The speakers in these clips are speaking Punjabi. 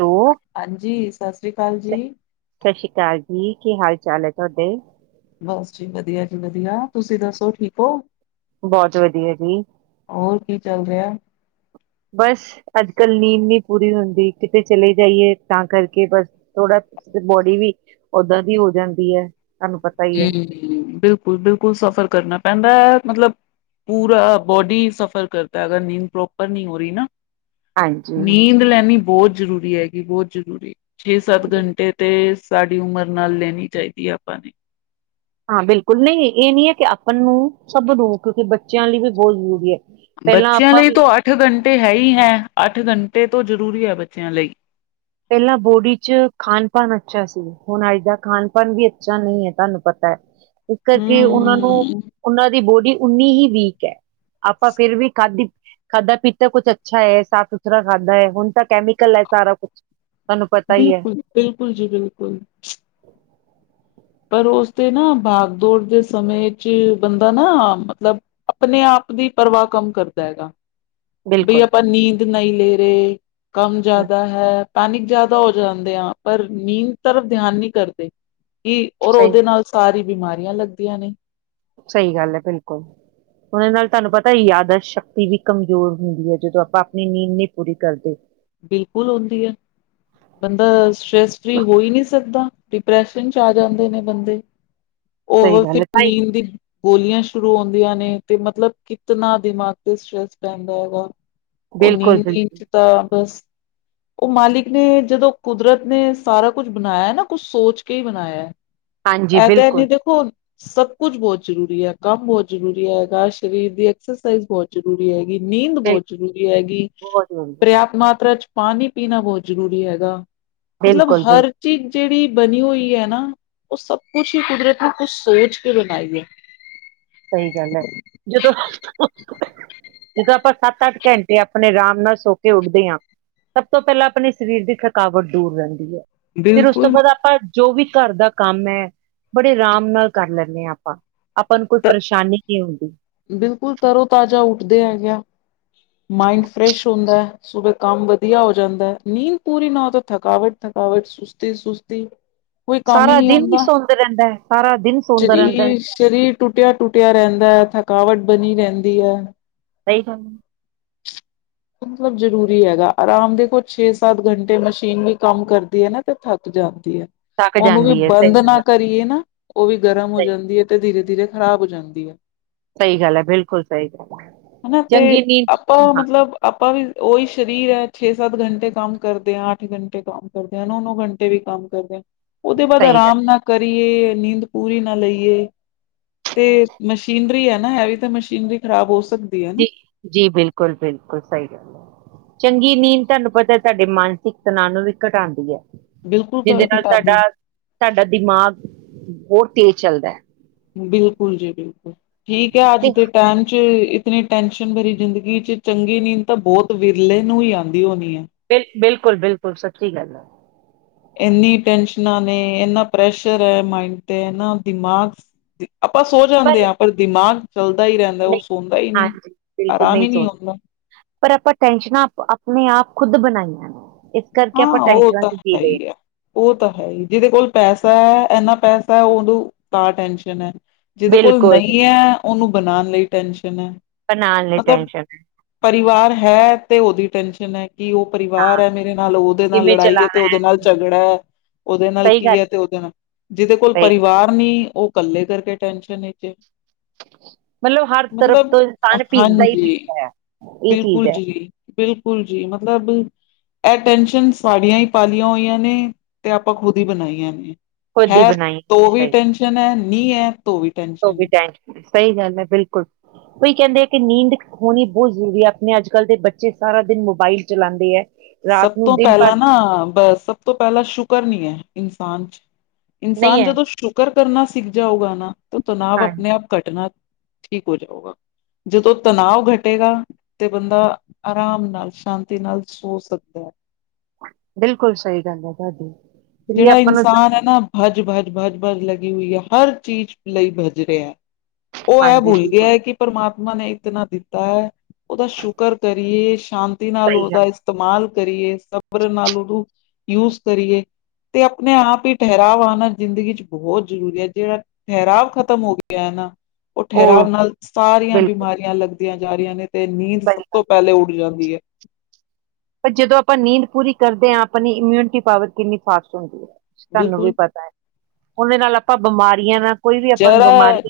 ਹੈਲੋ, ਹਾਂਜੀ, ਸਤਿ ਸ੍ਰੀ ਅਕਾਲ ਸ- ਜੀ। ਸਤਿ ਸ਼੍ਰੀ ਅਕਾਲ ਜੀ, ਕੀ ਹਾਲ -ਚਾਲ ਹੈ ਤੁਹਾਡੇ। ਬਸ ਜੀ ਵਧੀਆ ਜੀ, ਵਧੀਆ ਤੁਸੀਂ ਦੱਸੋ ਠੀਕ ਹੋ। ਬਹੁਤ ਵਧੀਆ ਜੀ। ਹੋਰ ਕੀ ਚੱਲ ਰਿਹਾ? ਬਸ ਅੱਜ -ਕੱਲ ਨੀਂਦ ਨੀ ਪੂਰੀ ਹੁੰਦੀ, ਕਿਤੇ ਚਲੇ ਜਾਈਏ ਤਾਂ ਕਰਕੇ ਬਸ ਥੋੜਾ ਬੋਡੀ ਵੀ ਓਦਾਂ ਦੀ ਹੋ ਜਾਂਦੀ ਹੈ। ਤੁਹਾਨੂੰ ਪਤਾ ਹੀ ਹੈ। ਹਮ, ਬਿਲਕੁਲ -ਬਿਲਕੁਲ ਸਫ਼ਰ ਕਰਨਾ ਪੈਂਦਾ ਹੈ। ਮਤਲਬ, ਪੂਰਾ ਬੋਡੀ ਸਫ਼ਰ ਕਰਦੈ, ਅਗਰ ਨੀਂਦ ਪ੍ਰੋਪਰ ਨਹੀਂ ਹੋ ਰਹੀ ਨਾ। ਹਾਂਜੀ। ਨੀਂਦ ਲੈਣੀ। ਬਹੁਤ ਜ਼ਰੂਰੀ ਹੈਗੀ, ਬਹੁਤ ਜ਼ਰੂਰੀ। ਛੇ, ਸੱਤ -ਘੰਟੇ ਤੇ ਸਾਡੀ ਉਮਰ ਨਾਲ ਲੈਨੀ ਚਾਹੀਦੀ ਹੈ ਆਪਾਂ ਨੇ। ਹਾਂ ਬਿਲਕੁਲ ਨਈ ਏ ਨਈ ਹੈ ਕਿ ਆਪਾਂ ਨੂੰ, ਸਭ ਨੂੰ ਕਿਉਂਕਿ ਬੱਚਿਆਂ ਲਈ ਵੀ ਬਹੁਤ ਜ਼ਰੂਰੀ ਹੈ। ਪਹਿਲਾਂ ਬੱਚਿਆਂ ਆਪਾਂ ਲਈ ਤੋ ਅੱਠ ਘੰਟੇ ਹੈ ਈ ਹੈਂ, ਅੱਠ ਘੰਟੇ ਤੋਂ ਜਰੂਰੀ ਐ ਬੱਚਿਆਂ ਲਈ। ਪੇਲਾਂ ਬੋਡੀ ਚ ਖਾਨ ਪਾਨ ਅੱਛਾ ਸੀ, ਹੁਨ ਅੱਜ ਦਾ ਖਾਨ ਪਾਨ ਵੀ ਅੱਛਾ ਨਈ ਐ ਤੁਆਨੂੰ ਪਤਾ ਐ। ਇਸ ਕਰਕੇ ਔਨਾਂ ਨੂੰ ਹੂੰ, ਔਨਾਂ ਦੀ ਬੋਡੀ ਉਨੀ ਹੀ ਵੀਕ ਐ ਆਪਾਂ ਫੇਰ ਵੀ ਖਾਧੀ ਖਾਧਾ ਪੀਤਾ ਕੁੱਛ ਅੱਛਾ ਐ ਸਾਫ਼ ਸੁਥਰਾ ਖਾਧਾ ਹੈ ਹੁੜ ਤਾਂ ਕੈਮੀਕਲ ਹੈ ਸਾਰਾ ਕੁਛ। ਤੁਹਾਨੂੰ ਪਤਾ ਹੀ ਹੈ ਬਿਲਕੁਲ, ਬਿਲਕੁਲ ਜੀ ਬਿਲਕੁਲ! ਪਰ ਔਸਦੇ ਨਾ ਬਾਗ ਦੌੜ ਦੇ ਸਮੇਂ ਚ ਬੰਦਾ ਨਾ ਮਤਲਬ ਆਪਨੇ ਆਪ ਦੀ ਪਰਵਾਹ ਕਮ ਕਰਦਾ ਹੈਗਾ। ਬਈ ਬਿਲਕੁਲ ਆਪਾਂ ਨੀਂਦ ਨਈ ਲੇ ਰੇ। ਕਮ ਜਾਦਾ ਹੈ। ਕਾਨਿਕ ਜਾਦਾ ਹੋ ਜਾਂਦੇ ਆ ਪਰ ਨੀਂਦ ਤਰਫ ਧਿਆਨ ਨਈ ਕਰਦੇ। ਕੀ, ਓਰ ਸਹੀ ਓਦੇ ਨਾਲ ਸਾਰੀ ਬਿਮਾਰੀਆਂ ਲੱਗਦੀਆਂ ਨੇ। ਸਈ ਗੱਲ ਐ ਬਿਲਕੁਲ। ਹੂਨ ਏਨੇ ਨਾਲ ਤਾਨੂੰ ਪਤਾ ਯਾਦਾਸ਼ ਸ਼ਕਤੀ ਵੀ ਕਮਜ਼ੋਰ ਹੁੰਦੀ ਐ, ਜਦੋ ਆਪਾਂ ਆਪਣੀ ਨੀਂਦ ਨੀ ਪੂਰੀ ਕਰਦੇ। ਬਿਲਕੁਲ ਹੁੰਦੀ ਹੈ। ਬੰਦਾ ਸਟੈ੍ਸ ਫ੍ਰੀ ਹੋ ਹੀ ਨਈ ਸਕਦਾ। ਡਿਪ੍ਰੈਸ਼ਨ ਚ ਆ ਜਾਂਦੇ ਨੇ ਬੰਦੇ। ਸਹੀ ਓਹ ਗੱਲ ਫਿਰ ਹੈ ਤਾਈ ਨੀਂਦ ਦੀ ਗੋਲੀਆਂ ਸ਼ੁਰੂ ਹੁੰਂਦੀਆਂ ਨੇ। ਤੇ ਮਤਲਬ ਕਿਤਨਾ ਦਿਮਾਗ ਤੇ ਸਟਰ੍ਰੈਸ ਪੈਂਦਾ ਹੈ ਨਾ। ਓ ਬਿਲਕੁਲ ਨੀਂਦ, ਨੀਂਦ ਬਿਲਕੁਲ ਚ ਤਾ ਬਸ, ਓ ਮਾਲਿਕ ਨੇ ਜਦੋ ਕੁਦਰਤ ਨੇ ਸਾਰਾ ਕੁਛ ਬਨਾਇਆ ਨਾ, ਕੁਛ ਸੋਚ ਕੇ ਈ ਬਨਾਇਆ। ਹਾਂਜੀ ਐ ਤੇ ਹੈ ਬਿਲਕੁਲ ਨੀ ਦੇਖੁ ਸਬ ਕੁਛ ਬੋਤ ਜਰੂਰੀ ਐ, ਕੰਮ ਬੋਤ ਜਰੂਰੀ ਹੈਗਾ, ਸ਼ਰੀਰ ਦੀ ਐਕਸਰਸਾਈਜ ਬੋਤ ਜਰੂਰੀ ਹੈ ਗੀ, ਨੀਂਦ ਬੋਤ ਜਰੂਰੀ ਹੈਗੀ, ਬਹੁਤ ਵਧੀਆ ਪਰਯਾਪ ਤਾ੍ ਚ ਪਾਣੀ ਪੀਨਾ ਬੋਤ ਜਰੂਰੀ ਹੈਗਾ। ਮਤਲਬ ਬਿਲਕੁਲ ਬਿਲਕੁਲ ਹਰ ਚੀਜ ਜੇੜੀ ਬਨੀ ਹੋਈ ਹੈ ਨਾ, ਓ ਸਬ ਕੁਛ ਹੀ ਕੁਦਰਤ ਨੇ ਕੁਛ ਸੋਚ ਕੇ ਬਨਾਈ ਐ। ਸਈ ਗੱਲ ਐ, ਜਦੋਂ [unintelligible] ਜਦੋਂ ਆਪਾਂ ਸੱਤ ਅੱਠ ਘੰਟੇ ਆਪਣੇ ਆਰਾਮ ਨਾਲ ਸੋ ਕੇ ਉੱਠਦੇ ਆਂ, ਸਭ ਤੋਂ ਪਹਿਲਾਂ ਆਪੇਨ ਸ਼ਰੀਰ ਦੀ ਥਕਾਵਟ ਦੂਰ ਰੇਂਦੀ ਐ। ਫਿਰ ਉਸ ਤੋ ਬਿਲਕੁਲ ਬਾਦ ਆਪਾਂ ਜੋ ਵੀ ਘਰ ਦਾ ਕੰਮ ਐ ਬੜੇ ਆਰਾਮ ਨਾਲ ਕਰ ਲੈਂਦੇ ਆਂ। ਆਪਾਂ, ਆਪਾਂ ਨੂੰ ਕੁ ਤ- ਪਰੇਸ਼ਾਨੀ ਕੀ ਹੁੰਦੀ ਬਿਲਕੁਲ ਤਰੋ ਤਾਜਾ ਉੱਠਦੇ ਹੈਗੇ ਆਂ। ਮਾਇੰਡ ਫਰੈਸ਼ ਹੁੰਦੈ। ਸੁਬੇ ਕੰਮ ਵਧੀਆ ਹੋ ਜਾਂਦੈ, ਨੀਂਦ ਪੂਰੀ ਨਾ ਹੋਏ ਤੇ ਥਕਾਵਟ-ਥਕਾਵਟ, ਸੁਸਤੀ-ਸੁਸਤੀ। ਸਾਰਾ ਦਿਨ ਹੀ ਸੌਦ ਰਹਿੰਦਾ ਹੈ ਸਾਰਾ ਦਿਨ ਸੌਂਦਾ ਰਹਿੰਦਾ ਹੈ ਸਰੀਰ ਸਰੀਰ ਟੁੱਟਿਆ ਟੁੱਟਿਆ ਰਹਿੰਦਾ ਦਾ ਥਕਾਵਟ ਬਣੀ ਰਹਿੰਦੀ ਹੈ ਸਹੀ ਗੱਲ ਮਤਲਬ ਜਰੂਰੀ ਹੈਗਾ ਆਰਾਮ ਦੇਖੋ ਛੇ ਸੱਤ ਘੰਟੇ ਮਸ਼ੀਨ ਵੀ ਕੰਮ ਕਰਦੀ ਹੈ ਨਾ ਤੇ ਥੱਕ ਜਾਂਦੀ ਥੱਕ ਉਹਨੂੰ ਵੀ ਜਾਂਦੀ ਹੈ ਸਹੀ ਬੰਦ ਗੱਲ ਨਾ ਹੈ ਕਰੀਏ ਨਾ ਉਹ ਵੀ ਗਰਮ ਹੋ ਸਹੀ ਜਾਂਦੀ ਹੈ ਤੇ ਧੀਰੇ ਧੀਰੇ ਖ਼ਰਾਬ ਹੋ ਜਾਂਦੀ ਹੈ ਸਹੀ ਗੱਲ ਹੈ ਬਿਲਕੁਲ ਸਹੀ ਗੱਲ ਹੈ ਹਨਾ ਤੇ ਚੰਗੀ ਨੀਂਦ ਆਪਾਂ ਹਾਂ ਮਤਲਬ ਆਪਾਂ ਉਹੀ ਸਰੀਰ ਹੈ ਛੇ ਸੱਤ ਘੰਟੇ ਕੰਮ ਕਰਦੇ ਆ ਅੱਠ ਘੰਟੇ ਕੰਮ ਕਰਦੇ ਆ ਨੌ ਨੋ ਘੰਟੇ ਵੀ ਕੰਮ ਕਰਦੇ ਆ ਉਹਦੇ ਬਾਅਦ ਸਹੀ ਗੱਲ ਆਰਾਮ ਨਾਲ ਕਰੀ ਨੀਂਦ ਪੂਰੀ ਨਾ ਲਈਏ ਤੇ ਮਸ਼ੀਨਰੀ ਹੈ ਨਾ ਇਹ ਵੀ ਤਾਂ ਮਸ਼ੀਨਰੀ ਖਰਾਬ ਹੋ ਸਕਦੀ ਹੈ ਨਾ ਜੀ ਜੀ ਬਿਲਕੁਲ ਬਿਲਕੁਲ ਸਹੀ ਗੱਲ ਹੈ ਚੰਗੀ ਨੀਂਦ ਤੁਹਾਨੂੰ ਪਤਾ ਤੁਹਾਡੇ ਮਾਨਸਿਕ ਤਣਾਅ ਨੂੰ ਵੀ ਘਟਾਉਂਦੀ ਹੈ ਬਿਲਕੁਲ ਜਿਹਦੇ ਘ ਨਾਲ ਘਟਾਦੀ ਸਾਡਾ ਸਾਡਾ ਦਿਮਾਗ ਹੋਰ ਤੇਜ਼ ਚੱਲਦਾ ਹੈ ਬਿਲਕੁਲ ਜੀ ਬਿਲਕੁਲ ਠੀਕ ਹੈ ਅੱਜ ਤੇ ਦੇ ਟਾਈਮ ਚ ਇਤਨੀ ਟੈਨਸ਼ਨ ਮੇਰੀ ਜ਼ਿੰਦਗੀ ਚ ਚੰਗੇ ਨੀ ਤਾਂ ਬਹੁਤ ਵਿਰਲੇ ਨੂੰ ਹੀ ਆਉਂਦੀ ਹੋਣੀ ਹੈ ਤੇ ਬਿਲਕੁਲ ਬਿਲਕੁਲ ਸੱਚੀ ਗੱਲ ਹੈ ਇਨੀ ਟੈਸ਼ਨਾਂ ਨੇ ਇਨਾ ਪ੍ਰੈਸ਼ਰ ਹੈ ਮਾਇੰਡ ਤੇ ਇਹਨਾ ਦਿਮਾਗ ਆਪਾਂ ਸੋ ਜਾਂਦੇ ਹਾਂ ਪਰ ਦਿਮਾਗ ਚੱਲਦਾ ਹੀ ਰਹਿੰਦਾ ਉਹ ਸੌਦਾ ਹੀ ਨਹੀਂ ਹਾਂਜੀ ਬਿਲਕੁਲ ਆਰਾਮ ਨਹੀਂ ਹੀ ਸੋਚ ਆਉਂਦਾ ਪਰ ਆਪਾਂ ਟੈਸ਼ਨਾਂ ਆਪਣੇ ਆਪ ਖੁੱਦ ਬਣਾਈਆਂ ਨੇ ਇਸ ਕਰਕੇ ਹਾਂ ਆਪਾਂ ਉਹ ਟੈਨਸ਼ਨਾਂ ਤਾਂ ਚ ਜੀ ਹੈ ਰਹੇ ਹੀ ਹਾਂ। ਹੈ ਉਹ ਤਾਂ ਹੈ ਹੀ ਜਿਹਦੇ ਕੋਲ ਪੈਸਾ ਹੈ ਇੰਨਾ ਪੈਸਾ ਹੈ ਉਹਨੂੰ ਤਾਂ ਟੈਸ਼ਨ ਹੈ ਜਿਹਦੇ ਕੋਲ ਬਿਲਕੁਲ ਨਹੀਂ ਹੈ ਉਹਨੂੰ ਬਣਾਉਣ ਲਈ ਟੈਨਸ਼ਨ ਹੈ ਬਣਾਉਣ ਲਈ ਮਤਲਬ ਟੈਨਸ਼ਨ ਹੈ, ਪਰਿਵਾਰ ਹੈ ਤੇ ਉਹਦੀ ਟੈਨਸ਼ਨ ਹੈ ਕੀ ਉਹ ਪਰਿਵਾਰ ਹਾਂ ਹੈ ਮੇਰੇ ਨਾਲ ਉਹਦੇ ਨਾਲ ਕਿਵੇਂ ਲੜਾਈ ਹੈ ਤੇ ਚਲਾਣਾ ਉਹਦੇ ਨਾਲ ਝਗੜਾ ਹੈ ਉਹਦੇ ਨਾਲ ਸਹੀ ਕੀ ਗੱਲ ਹੈ ਤੇ ਉਹਦੇ ਨਾਲ ਜਿਹਦੇ ਕੋਲ ਸਹੀ ਗੱਲ ਪਰਿਵਾਰ ਨੀ ਉਹ ਇਕੱਲੇ ਕਰਕੇ ਟੈਨਸ਼ਨ ਮਤਲਬ ਹਰ ਤਰਫ ਮਤਲਬ ਤੋਂ ਇਨਸਾਨ ਪੀਸਦਾ ਹੀ ਹਾਂਜੀ ਪੀਸਦਾ ਆ ਬਿਲਕੁਲ ਜੀ ਬਿਲਕੁਲ ਜੀ ਮਤਲਬ ਇਹ ਟੈਨਸ਼ਨ ਸਾਡੀਆਂ ਹੀ ਪਾਲੀਆਂ ਹੋਈਆਂ ਨੇ ਤੇ ਆਪਾਂ ਖੁਦ ਹੀ ਬਣਾਈਆਂ ਨੇ ਖੁਦ ਹੀ ਹੈ ਬਣਾਈ ਤੋ ਵੀ ਸਹੀ ਟੈਨਸ਼ਨ ਹੈ ਨਹੀਂ ਹੈ ਤੋ ਵੀ ਟੈਨਸ਼ਨ ਹੈ ਸਹੀ ਗੱਲ ਹੈ ਬਿਲਕੁਲ ਉਹੀ ਕਹਿੰਦੇ ਕਿ ਨੀਂਦ ਹੋਣੀ ਬਹੁਤ ਜ਼ਰੂਰੀ ਹੈ ਆਪਣੇ ਅੱਜ ਕੱਲ੍ਹ ਦੇ ਬੱਚੇ ਸਾਰਾ ਦਿਨ ਮੋਬਾਈਲ ਚਲਾਉਂਦੇ ਹੈ ਰਾਤ ਸਭ ਨੂੰ ਤੋਂ ਦਿਨ ਭਰ ਪਹਿਲਾਂ ਨਾ ਬਸ ਸਭ ਤੋਂ ਪਹਿਲਾਂ ਸ਼ੁਕਰ ਨਹੀਂ ਹੈ ਇਨਸਾਨ ਚ ਨਹੀਂ ਇਨਸਾਨ ਹੈ ਜਦੋਂ ਸ਼ੁਕਰ ਕਰਨਾ ਸਿੱਖ ਜਾਊਗਾ ਨਾ ਤਣਾਵ ਹਾਂ ਆਪਣੇ ਆਪ ਘਟਣਾ ਠੀਕ ਹੋ ਜਾਊਗਾ ਜਦੋਂ ਤਨਾਵ ਘਟੇਗਾ ਤੇ ਬੰਦਾ ਆਰਾਮ ਨਾਲ ਸ਼ਾਂਤੀ ਨਾਲ ਸੋ ਸੁੱ [unintelligible] ਬਿਲਕੁਲ ਸਹੀ ਗੱਲ ਹੈ ਤੁਹਾਡੀ ਇਸ ਲਈ ਜਿਹੜਾ ਆਪਾਂ ਨੂੰ ਇਨਸਾਨ ਹੈ ਨਾ ਹੱਜ ਭੱਜ ਭੱਜ ਭੱਜ ਲਗੀ ਹੋਈ ਹੈ ਹਰ ਚੀਜ਼ ਲਈ ਭੱਜ ਰਿਹਾ ਉਹ ਇਹ ਹਾਂਜੀ ਭੁਲ ਬਿਲਕੁਲ ਗਿਆ ਕਿ ਪਰਮਾਤਮਾ ਨੇ ਕਿਤਨਾ ਦਿੱਤਾ ਹੈ ਉਹਦਾ ਸ਼ੁਕਰ ਕਰੀਏ ਸ਼ਾਂਤੀ ਨਾਲ ਸਹੀ ਉਹਦਾ ਗੱਲ ਇਸਤੇਮਾਲ ਕਰੀਏ ਸਬਰ ਨਾਲ ਉਹਨੂੰ ਯੂਜ ਕਰੀਏ ਤੇ ਆਪਣੇ ਆਪ ਹੀ ਠਹਿਰਾਵ ਆਉਣਾ ਜ਼ਿੰਦਗੀ ਚ ਬਹੁਤ ਜ਼ਰੂਰੀ ਹੈ ਜਿਹੜਾ ਠਹਿਰਾਵ ਖਤਮ ਹੋ ਗਿਆ ਹੈ ਨਾ ਉਹ ਠਹਿਰਾਵ ਨਾਲ ਸਾਰੀਆਂ ਬਿਲਕੁਲ ਬਿਮਾਰੀਆਂ ਲੱਗਦੀਆਂ ਕੀਤੀਆਂ ਜਾ ਰਹੀਆਂ ਨੇ ਤੇ ਨੀਂਦ ਸਭ ਸਹੀ ਤੋਂ ਗੱਲ ਪਹਿਲੇ ਉੱਡ ਜਾਂਦੀ ਹੈ ਪਰ ਜਦੋਂ ਆਪਾਂ ਨੀਂਦ ਪੂਰੀ ਕਰਦੇ ਹਾਂ ਆਪਣੀ ਇਮਿਊਨਿਟੀ ਪਾਵਰ ਕਿੰਨੀ ਫਾਸਟ ਹੁੰਦੀ ਹੈ ਤੁਹਾਨੂੰ ਵੀ ਬਿਲਕੁਲ ਪਤਾ ਹੈ ਉਹਦੇ ਨਾਲ ਆਪਾਂ ਬਿਮਾਰੀਆਂ ਨਾ ਜ਼ਰਾ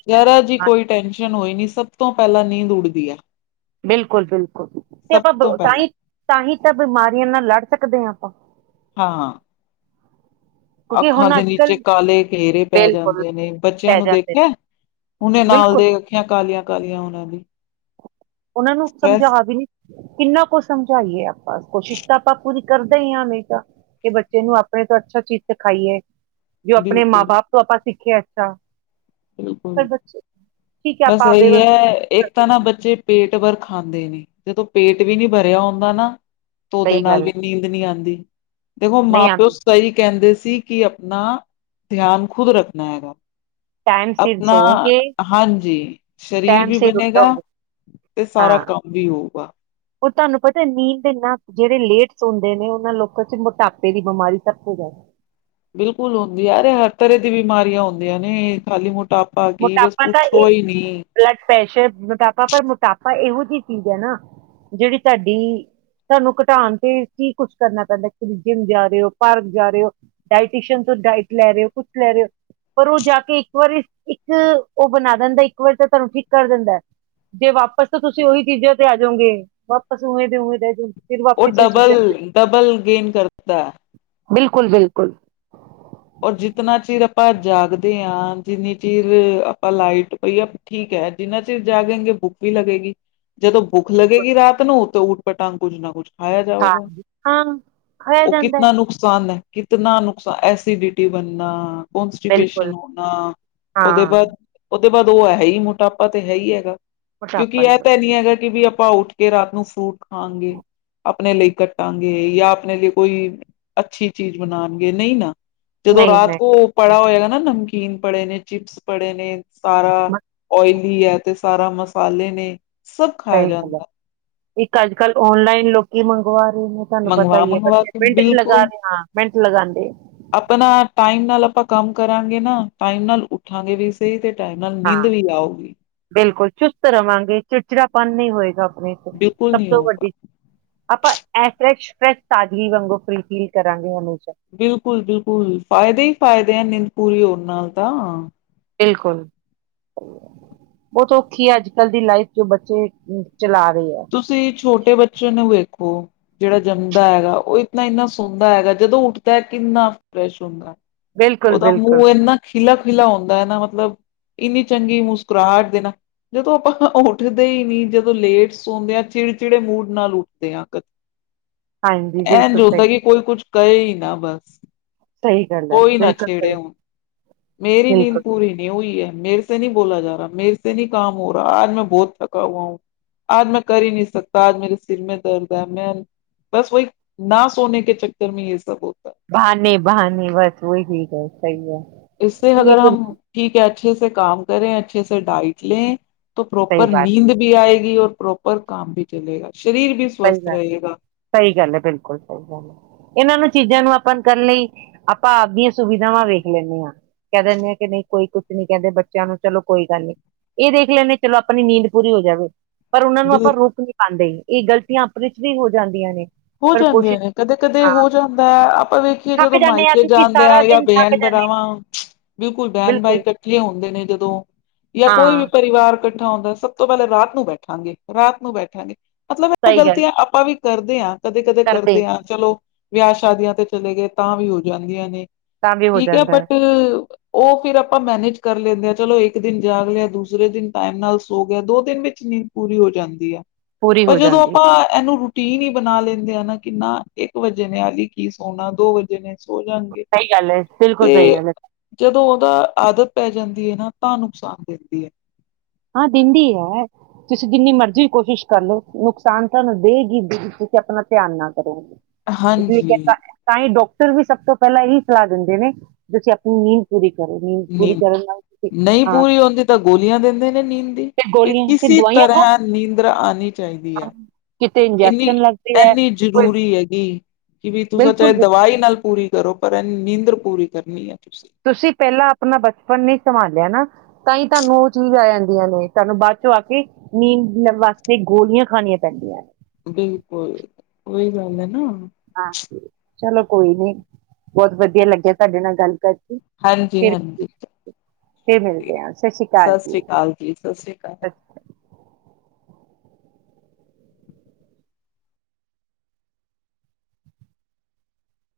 ਜਰਾ ਜੀ ਕੋਈ ਟੈਨਸ਼ਨ ਹੋਈ ਨੀ ਸਭ ਤੋਂ ਪਹਿਲਾਂ ਨੀਂਦ ਉੱਡਦੀ ਆ ਬਿਲਕੁਲ ਬਿਲਕੁਲ ਤੇ ਆਪਾਂ ਪਹਿਲਾਂ ਤਾਂਹੀ ਤਾਂਹੀ ਤਾਂ ਬਿਮਾਰੀਆਂ ਨਾਲ ਲੜ ਸਕਦੇ ਹਾਂ ਆਪਾਂ ਹਾਂ ਕਿਉਂਕਿ ਅੱਖਾਂ ਹੁਣ ਦੇ ਅੱਜ ਕੱਲ ਨੀਚੇ ਕਾਲੇ ਘੇਰੇ ਪੈ ਬਿਲਕੁਲ ਜਾਂਦੇ ਨੇ ਬੱਚਿਆਂ ਪੈ ਨੂੰ ਜਾਂਦੇ ਨੇ ਦੇਖਿਆ ਹੁਨੇ ਨਾਲ ਬਿਲਕੁਲ ਦੇ ਅੱਖਾਂ ਕਾਲੀਆਂ ਗਾਲੀਆਂ ਉਹਨਾਂ ਦੀ [unintelligible] ਉਹਨਾਂ ਨੂੰ ਸਟਰੈਸ ਸਮਝਾ ਵੀ ਨੀ ਕਿੰਨਾ ਕੁਛ ਸਮਝਾਈਏ ਆਪਾਂ ਬ ਕੋਸ਼ਿਸ਼ ਤਾਂ ਆਪਾਂ ਪੂਰੀ ਕਰਦਾ ਹੀ ਹਾ ਹਮੇਸ਼ਾ ਕਿ ਬੱਚੇ ਨੂੰ ਆਪਣੇ ਤੋਂ ਅੱਛਾ ਚੀਜ਼ ਸਿਖਾਈਏ ਜੋ ਆਪਣੇ ਮਾਂ ਬਿਲਕੁਲ ਬਾਪ ਤੋਂ ਆਪਾਂ ਸਿੱਖਿਆ ਅੱਛਾ। ਪਰ ਬਿਲਕੁਲ ਬੱਚੇ ਠੀਕ ਹੈ ਬਸ ਆਪਾਂ ਆਪਦੇ ਅਹੀ ਵੱਲ ਹੈ ਇੱਕ ਤਾਂ ਨਾ ਸਹੀ ਬੱਚੇ ਪੇਟਭਰ ਖਾਂਦੇ ਨੇ ਜਦੋਂ ਪੇਟ ਵੀ ਨੀ ਭਰਿਆ ਹੁੰਦਾ ਨਾ ਤਾਂ ਉਹ ਦੇ ਨਾਲ ਗੱਲ ਹੈ ਵੀ ਨੀਂਦ ਨਹੀਂ ਆਦੀ [unintelligible] ਦੇਖੋ ਮਾਂ ਨਹੀਂ ਪਿਓ ਆਉਂਦੀ ਸਹੀ ਕਹਿੰਦੇ ਸੀ। ਕੀ ਆਪਣਾ ਧਿਆਨ ਖੁਦ ਰੱਖਣਾ ਹੈਗਾ ਟਾਈਮ ਸਿਰ ਆਪਣਾ ਸੋਓਗੇ ਹਾਂਜੀ ਸਰੀਰ ਟਾਈਮ ਵੀ ਸਿਰ ਬਣੇਗਾ ਉੱਠੋਗੇ। ਤੇ ਸਾਰਾ ਹਾਂ, ਕੰਮ ਵੀ ਹੋਊਗਾ ਉਹ ਤੁਹਾਨੂੰ ਪਤਾ ਨੀਂਦ ਦੇ ਨਾ ਜਿਹੜੇ ਲੇਟ ਸੁੁੰਦੇ ਨੇ ਉਹਨਾਂ ਲੋਕਾਂ ਚ ਮੋਟਾਪੇ ਦੀ ਬਿਮਾਰੀ ਸਭ ਤੋਂ ਜ਼ਿਆਦਾ ਬਿਲਕੁਲ ਹੁੰਦੀ ਆ ਰੇ ਹਰ ਤਰ੍ਹਾਂ ਦੀ ਬਿਮਾਰੀਆਂ ਹੁੰਦੀਆਂ ਨੇ ਖਾਲੀ ਮੋਟਾਪਾ ਕੀ ਬਸ ਮੋਟਾਪਾ ਤਾਂ ਪੁੱਛੋ ਇਹ ਹੀ ਨਹੀਂ। ਬਲਡ ਪ੍ਰੇਸ਼ਰ ਮੋਟਾਪਾ ਪਰ ਮੋਟਾਪਾ ਇਹੋ ਚੀਜ਼ ਹੈ ਨਾ ਜਿਹੜੀ ਤੁਹਾਡੀ ਤੁਹਾਨੂੰ ਘਟਾਉਣ ਤੇ ਕੀ ਕੁਛ ਕਰਨਾ ਪੈਂਦਾ ਜਾ ਰਹੇ ਹੋ ਭਾਰ ਜਾ ਰਹੇ ਹੋ। ਡਾਇਟੀਸ਼ੀਅਨ ਤੋਂ ਡਾਇਟ ਲੈ ਰਹੇ ਹੋ ਕੁਛ ਲੈ ਰਹੇ ਹੋ। ਪਰੋਂ ਜਾ ਕੇ ਇੱਕ ਵਾਰੀ ਉਹ ਬਣਾ ਦਿੰਦਾ ਇੱਕ ਵਾਰੀ ਤਾਂ ਤੁਹਾਨੂੰ ਠੀਕ ਕਰ ਦਿੰਦਾ ਹੈ ਜੇ ਵਾਪਸ ਤਾਂ ਤੁਸੀਂ ਉਹੀ ਚੀਜ਼ਾਂ ਤੇ ਆ ਜਾਓਗੇ ਵਾਪਸ ਉਵੇਂ ਦੇ ਉਵੇਂ ਰਹਿ ਜਾਉਗੇ। ਉਹ ਡਬਲ ਡਬਲ ਗੇਨ ਕਰਦਾ ਬਿਲਕੁਲ ਬਿਲਕੁਲ ਔਰ ਜਿਤਨਾ ਚਿਰ ਆਪਾਂ ਜਾਗਦੇ ਹਾਂ ਜਿੰਨੀ ਚਿਰ ਆਪਾਂ ਲਾਈਟ ਪਈਏ ਠੀਕ ਹੈ ਜਿੰਨਾ ਚਿਰ ਜਾਗਣਗੇ ਭੁੱਖ ਵੀ ਲੱਗੇਗੀ ਜਦੋਂ ਭੁੱਖ ਲੱਗੇਗੀ ਰਾਤ ਨੂੰ ਤਾਂ ਊਟ ਪਟਾਂਗ ਕੁੱਝ ਨਾ ਕੁੱਝ ਖਾਇਆ ਜਾਊਗਾ। ਹਾਂ ਖਾਇਆ ਉਹ ਜਾਂਦਾ ਕਿਤਨਾ ਨੁਕਸਾਨ ਹੈ, ਕਿਤਨਾ ਨੁਕਸਾਨ ਐਸੀਡੀਟੀ ਬਣਨਾ ਬਿਲਕੁਲ ਕੌਟੀਪੇਸ਼ਨ ਹੋਣਾ ਉਹਦੇ ਹਾਂ ਬਾਅਦ ਦੇ ਬਾਅਦ ਉਹ ਹੈ ਹੀ ਮੋਟਾਪਾ ਤੇ ਹੈ ਹੀ ਹੈਗਾ ਕਿਉਂਕਿ ਮੋਟਾਪਾ ਇਹ ਹੀ ਹੈ ਤਾਂ ਨਹੀਂ ਹੈਗਾ ਕਿ ਵੀ ਆਪ ਉੱਠ ਕੇ ਰਾਤ ਨੂੰ ਫਰੂਟ ਖਾਂਗੇ ਆਪ ਆਪਣੇ ਲਈ ਕੱਟਾਂਗੇ ਜਾਂ ਆਪਣੇ ਲਈ ਕੋਈ ਅੱਛੀ ਚੀਜ਼ ਬਣਾਣਗੇ ਨਹੀਂ ਨਾ ਜਦੋਂ ਨਹੀਂ ਰਾਤ ਨਹੀਂ ਕੋ ਪੜਾ ਹੋਏਗਾ ਨਾ ਨਮਕੀਨ ਪੜੇ ਨੇ ਚਿਪਸ ਪੜੇ ਨੇ ਸਾਰਾ ਮਸਤ ਓਇਲੀ ਹੈ ਤੇ ਸਾਰਾ ਮਸਾਲੇ ਨੇ ਸਭ ਖਾਇਆ ਸਹੀ ਗੱਲ ਹੈ ਜਾਂਦਾ ਇੱਕ ਅੱਜ ਕੱਲ ਔਨਲਾਈਨ ਲੋਕੀ ਮੰਵਾਉਦੇ ਤੁਹਾਨੂੰ ਪਤਾ ਮੰਗਵਾ ਈ ਐ ਮੰਗਵਾ ਬੱਚੇ ਕੇ ਮਿੰਟ ਚ ਲਗਾ ਬਿਲਕੁਲ ਦੇ ਹਾਂ ਮਿੰਟ ਲਗਾਂਦੇ। ਆਪਣਾ ਟਾਈਮ ਨਾਲ ਆਪਾਂ ਕੰਮ ਕਰਾਂਗੇ ਨਾ ਟਾਈਮ ਨਾਲ ਉੱਠਾਂਗੇ ਵੀ ਸਹੀ ਤੇ ਟਾਈਮ ਨਾਲ ਨੀਂਦ ਹਾਂ, ਵੀ ਆਊਗੀ ਬਿਲਕੁਲ ਚੁਸਤ ਰਵਾਂਗੇ ਚ ਚਿੜਾਪਨ ਨਈਂ ਹੋਏਗਾ। [inaudible] ਬਿਲਕੁਲ ਸਭ ਨਹੀਂ ਤੋਂ ਹੋਊਗਾ ਵੱਡੀ ਆਪਾਂ ਐਸ ਤਰਾਂ ਚ ਫਰੈਸ਼ ਤਾਜ਼ਗੀ ਵਾਂਗੂ ਫਰੀ ਫੀਲ ਕਰਾਂਗੇ ਹਮੇਸ਼ਾ। ਬਿਲਕੁਲ ਬਿਲਕੁਲ, ਫਾਇਦੇ ਈ ਫਾਇਦੇ ਆ ਨਿੰਦ ਪੂਰੀ ਹੋਣ ਨਾਲ ਤਾਂ ਬਿਲਕੁਲ ਬਹੁਤ ਔਖੀ ਐ ਅੱਜ-ਕੱਲ ਦੀ ਲਾਈਫ ਜੋ ਬੱਚੇ ਚਲਾ ਰਹੇ ਹੈ ਤੁਸੀਂ ਛੋਟੇ ਬੱਚੇ ਨੂੰ ਵੇਖੋ। ਜਿਹੜਾ ਜੰਮਦਾ ਹੈਗਾ ਉਹ ਇਨਾ ਇੰਨਾ ਸੁੰਦਾ ਹੈਗਾ ਜਦੋਂ ਉੱਠਦਾ ਕਿੰਨਾ ਫਰੈਸ਼ ਹੁੰਦਾ। ਬਿਲਕੁਲ ਉਹਦਾ ਬਿਲਕੁਲ ਮੂੰਹ ਇੰਨ੍ਹਾਂ ਖਿਲਾਖਿਲਾ ਹੁੰਦਾ ਐਨਾਂ ਮਤਲਬ ਇੰਨੀ ਚੰਗੀ ਮੁਸਕੁਰਾਹਟ ਦੇ ਨਾ ਜਦੋਂ ਆਪਾਂ [unintelligible] ਉੱਠਦੇ ਈ ਨੀਂ ਜਦੋਂ ਲੇਟ ਸ ਸੋਦੇਿਆਂ ਚਿੜਚਿੜੇ ਮੂਡ ਨਾਲ ਉੱਠਦੇ ਆ ਕ ਹਾਂਜੀ ਐਨ ਬਿਲਕੁਲ ਸਹੀ ਜੋਤਾ ਕਿ ਕੋਈ ਕੁਛ ਕਹੇ ਈ ਨਾਂ ਬਸ ਸਹੀ ਗੱਲ ਹੈ ਕੋਈ ਨਾ ਬਿਲਕੁਲ ਛੇੜੇ ਸਹੀ ਹੁਣ ਮੇਰੀ ਨੀਂਦ ਬਿਲਕੁਲ ਪੂਰੀ ਨ੍ਹੀਂ ਹੋਈ ਐ, ਮੇਰੇ ਸੇ ਨਈਂ ਬੋਲਾ ਜਾ ਰਾ ਮੇਰੇੇ ਸੇ ਨਈਂ ਹੀਂ ਕਾਮ ਹੋ ਰਿਹਾ ਆਜ ਮੈਂ ਬਹੁਤ ਥਕਾ ਹੂਆ ਹੂਂ ਆਜ ਮੈਂ ਕਰ ਹੀ ਨੀਂ ਸਕਦਾ ਆਜ ਮੇਰੇ ਸਿਰ ਮੈਂ ਦਰਦ ਹੈ ਮੈਂ ਬਸ ਵਹੀ ਨਾ ਸੋੇਨੇ ਕੇ ਚੱਕਰ ਮੈਂ ਯੇ ਸਭ ਬਹਾਨੇ ਬਹਾਨੇ ਬਸ ਉਹੀ ਠੀਕ ਹੈ, ਸਹੀ ਹੈ। ਅੱਛੇ ਸੇ ਕਾਮ ਕਰੇ ਅੱਛੇ ਸੇ ਡਾਇਟ ਲੇਂ। ਸਹੀ ਪ੍ਰੋਪਰ ਬਾਤ ਨੀਂਦ ਵੀ ਆਏਗੀ। ਕੀ ਉਹ ਪ੍ਰੋਪਰ ਕਾਮ ਵੀ ਚਲੇਗਾ। ਸਹੀ ਗੱਲ, ਸਹੀ ਗੱਲ ਐ, ਬਿਲਕੁਲ ਸਹੀ ਗੱਲ ਐ। ਇਹਨਾਂ ਨੂੰ ਚੀਜ਼ਾਂ ਨੂੰ ਆਪਾਂ ਕਰਨ ਲਈ ਆਪਾਂ ਆਪਦੀਆਂ ਸੁਵਿਧਾਵਾਂ ਵੇਖ ਲੈਂਣੇ ਹਾਂ, ਕਹਿ ਦਿੰਦੇ ਹਾਂ ਕਿ ਨਹੀਂ ਕੋਈ ਕੁਛ ਨੀ ਕਹਿੰਦੇ ਬੱਚਿਆਂ ਨੂੰ ਚਲੋ ਕੋਈ ਗੱਲ ਨੀਂ ਇਹ ਦੇਖ ਲੈਂਣੇ ਚਲੋ ਆਪਣੀ ਨੀਂਦ ਪੂਰੀ ਹੋ ਜਾਵੇ। ਪਰ ਉਹਨਾਂ ਨੂੰ ਆਪਾਂ ਰੂਕ ਨੀਂ ਪਾਂਦੇ। ਇਹ ਗੱਲ ਆਪਣੇ ਚ ਵੀ ਹੋ ਜਾਂਦੀਆਂ ਨੇਂ। ਹੋ ਜਾਂਦੀਆਂ ਨੇ ਕਦ-ਕਦੇ ਹੋ ਜਾਂਦਾ ਐ, ਆਪਾਂ ਵੇਖੀਏ ਥੱਕ ਜਦੋਂ ਜਾਂਦੇ ਆ ਮਾਈਕੇ ਕਿਉਂਕਿ ਸਾਰਾ ਜਾਂਦੇਆ ਜਾਂ ਦਿਨ ਥੱਕ ਬੈਨ ਜਾਂਦੇ ਆ ਬਰਾਵਾਂ ਬਿਲਕੁਲ ਬਹਿਣ ਬਈ ਇਕੱਠੇ ਹੁੰਦੇ ਨੇਂ ਜਦੋਂ ਜਾਂ ਕੋਈ ਵੀ ਹਾਂ ਪਰਿਵਾਰ ਇਕੱਠਾ ਹੁੰਦਾ ਸਭ ਤੋਂ ਪਹਿਲਾਂ ਰਾਤ ਨੂੰ ਬੈਠਾਂਗੇ ਰਾਤ ਨੂੰ ਬੈਠਾਂਗੇ। ਮਤਲਬ ਇਹ ਸਹੀ ਗੱਲ ਗਲਤੀਆਂ ਆਪਾਂ ਵੀਂ ਕਰਦੇ ਆਂ ਕਦੇ-ਕਦੇ ਕਰਦੇ ਆਂ ਚਲੋ। ਵਿਆਹ ਸ਼ਾਦੀਆਂ ਤੇ ਚਲੇ ਗਏ ਤਾਂ ਵੀ ਹੋ ਜਾਂਦੀਆਂ ਨੇਂ ਤਾਂ ਵੀ ਹੋ ਠੀਕ ਐ ਜਾਂਦਾ ਬਟ ਹੈ ਉਹ ਫਿਰ ਆਪਾਂ ਮੈਨੇਜ ਕਰ ਲੈਂਦੇ ਆਂ ਚਲੋ ਇੱਕ ਦਿਨ ਜਾਗ ਲਿਆ ਦੂਸਰੇ ਦਿਨ ਟਾਈਮ ਨਾਲ ਸੋ ਗਿਆ ਦੋ ਦਿਨ ਵਿੱਚ ਨੀਂਦ ਪੂਰੀ ਹੋ ਜਾਂਦੀ ਆ। ਪੂਰੀ ਪਰ ਹੋ ਜਦੋਂ ਜਾਂਦੀ ਹੈ ਆਪਾਂ ਇਹਨੂੰ ਟੀ ਨੀ ਬਣਾ ਲੈਂਦ ਕਹਿੰਦੇ ਆ ਨਾ ਕਿੰਨਾ ਇੱਕ ਵਜੇ ਨੇ ਆਲੀ ਕੀ ਸੋਨਾ ਦੋ ਵਜੇ ਨੇ ਸੋ ਜਾਣਗੇ ਸਹੀ ਗੱਲ ਹੈ, ਤੇ ਬਿਲਕੁਲ ਸਹੀ ਗੱਲ ਹੈ। ਜਦੋਂ ਆਦਤ ਪੈ ਜਾਂਦੀ ਏ ਨਾ ਤਾਂ ਨੁਕਸਾਨ ਦਿੰਦੀ ਏ। ਹਾਂ ਦਿੰਦੀ ਹੈ ਤੁਸੀਂ ਜਿੰਨੀ ਮਰਜ਼ੀ ਵੀ ਕੋਸ਼ਿਸ਼ ਕਰ ਲਓ ਨੁਕਸਾਨ ਤੁਹਾਨੂੰ ਦੇਗੀ ਤੁਸੀਂ ਆਪਣਾ ਧਿਆਨ ਨਾਲ ਇਸ ਲਈ ਕਿ ਹਾਂਜੀ ਤਾਂ ਹੀ ਡੋਕ ਟਰ ਵੀ ਸਭ ਤੋਂ ਪਹਿਲਾਂ ਇਹੀ ਸਲਾਹ ਦਿੰਦੇ ਨੇ ਤੁਸੀਂ ਆਪਣੀ ਨੀਂਦ ਪੂਰੀ ਕਰੋ ਪੂਰੀ ਨੀਂਦ, ਕਰਨ ਨਾਲ ਤੁਸੀਂ ਨਹੀਂ ਹਾਂ ਪੂਰੀ ਹੁੰਦੀ ਤਾਂ ਗੋਲੀਆਂ ਦਿੰਦੇ ਨੇ ਨੀਂਦ ਫਿਰ ਗੋਲੀਆਂ ਫਿਰ ਕਿਸੇ ਦਵਾਈਆਂ ਖਾਓ ਤਰ੍ਹਾਂ ਨੀਂਦਰ ਆਣੀ ਚਾਹੀਦੀ ਹਾਂ, ਹੈ। ਕਿਤੇ ਇਨੀ ਇੰਜੈਕਸ਼ਨ ਲੱਗਦੇ ਹੈ ਏਨੀ ਕੋਈ ਜ਼ਰੂਰੀ ਹੈਗੀ ਕਿ ਵੀ ਤੁੂਸਾ ਬਿਲਕੁਲ ਚਾਹੇ ਵੀ। ਦਵਾਈ ਨਾਲ ਪੂਰੀ ਕਰੋ ਪਰ ਇਹਨ ਨੀਂਦਰ ਪੂਰੀ ਕਰਨੀ ਹੈ। ਤੁਸੀਂ ਪਹਿਲਾਂ ਆਪਣਾ ਬਚਪਨ ਨੀ ਸੰਭਾਲਿਆ ਨਾ ਤਾਂ ਹੀ ਤੁਹਾਨੂੰ ਉਹ ਚੀਜ਼ ਆ ਜਾਂਦੀਆਂ ਨੇ ਤੁਹਾਨੂੰ ਬਾਅਦ ਚੋਂ ਆ ਕੇ ਨੀਂਦ ਵਾਸਤੇ ਗੋਲੀਆਂ ਖਣੀਆਂ ਪੈਂਦੀਆਂ ਨੇ। ਬਿਲਕੁਲ ਉਹੀ ਗੱਲ ਏ ਨਾ ਹਾਂ ਚਲੋ ਕੋਈ ਨੀ ਬਹੁਤ ਵਧੀਆ ਲੱਗਿਆ ਤਾਡੇ ਨਾਲ ਗੱਲ ਕਰਕੇ। ਫਿਰ ਹਾਂਜੀ-ਹਾਂਜੀ, ਫਿਰ ਮਿਲਦੇ ਆ ਸ੍ਰੀ ਅਕਾਲ ਸਤਿ ਜੀ। ਸ੍ਰੀ ਅਕਾਲ ਜੀ ਸਤਿ ਸ੍ਰੀ ਅਕਾਲ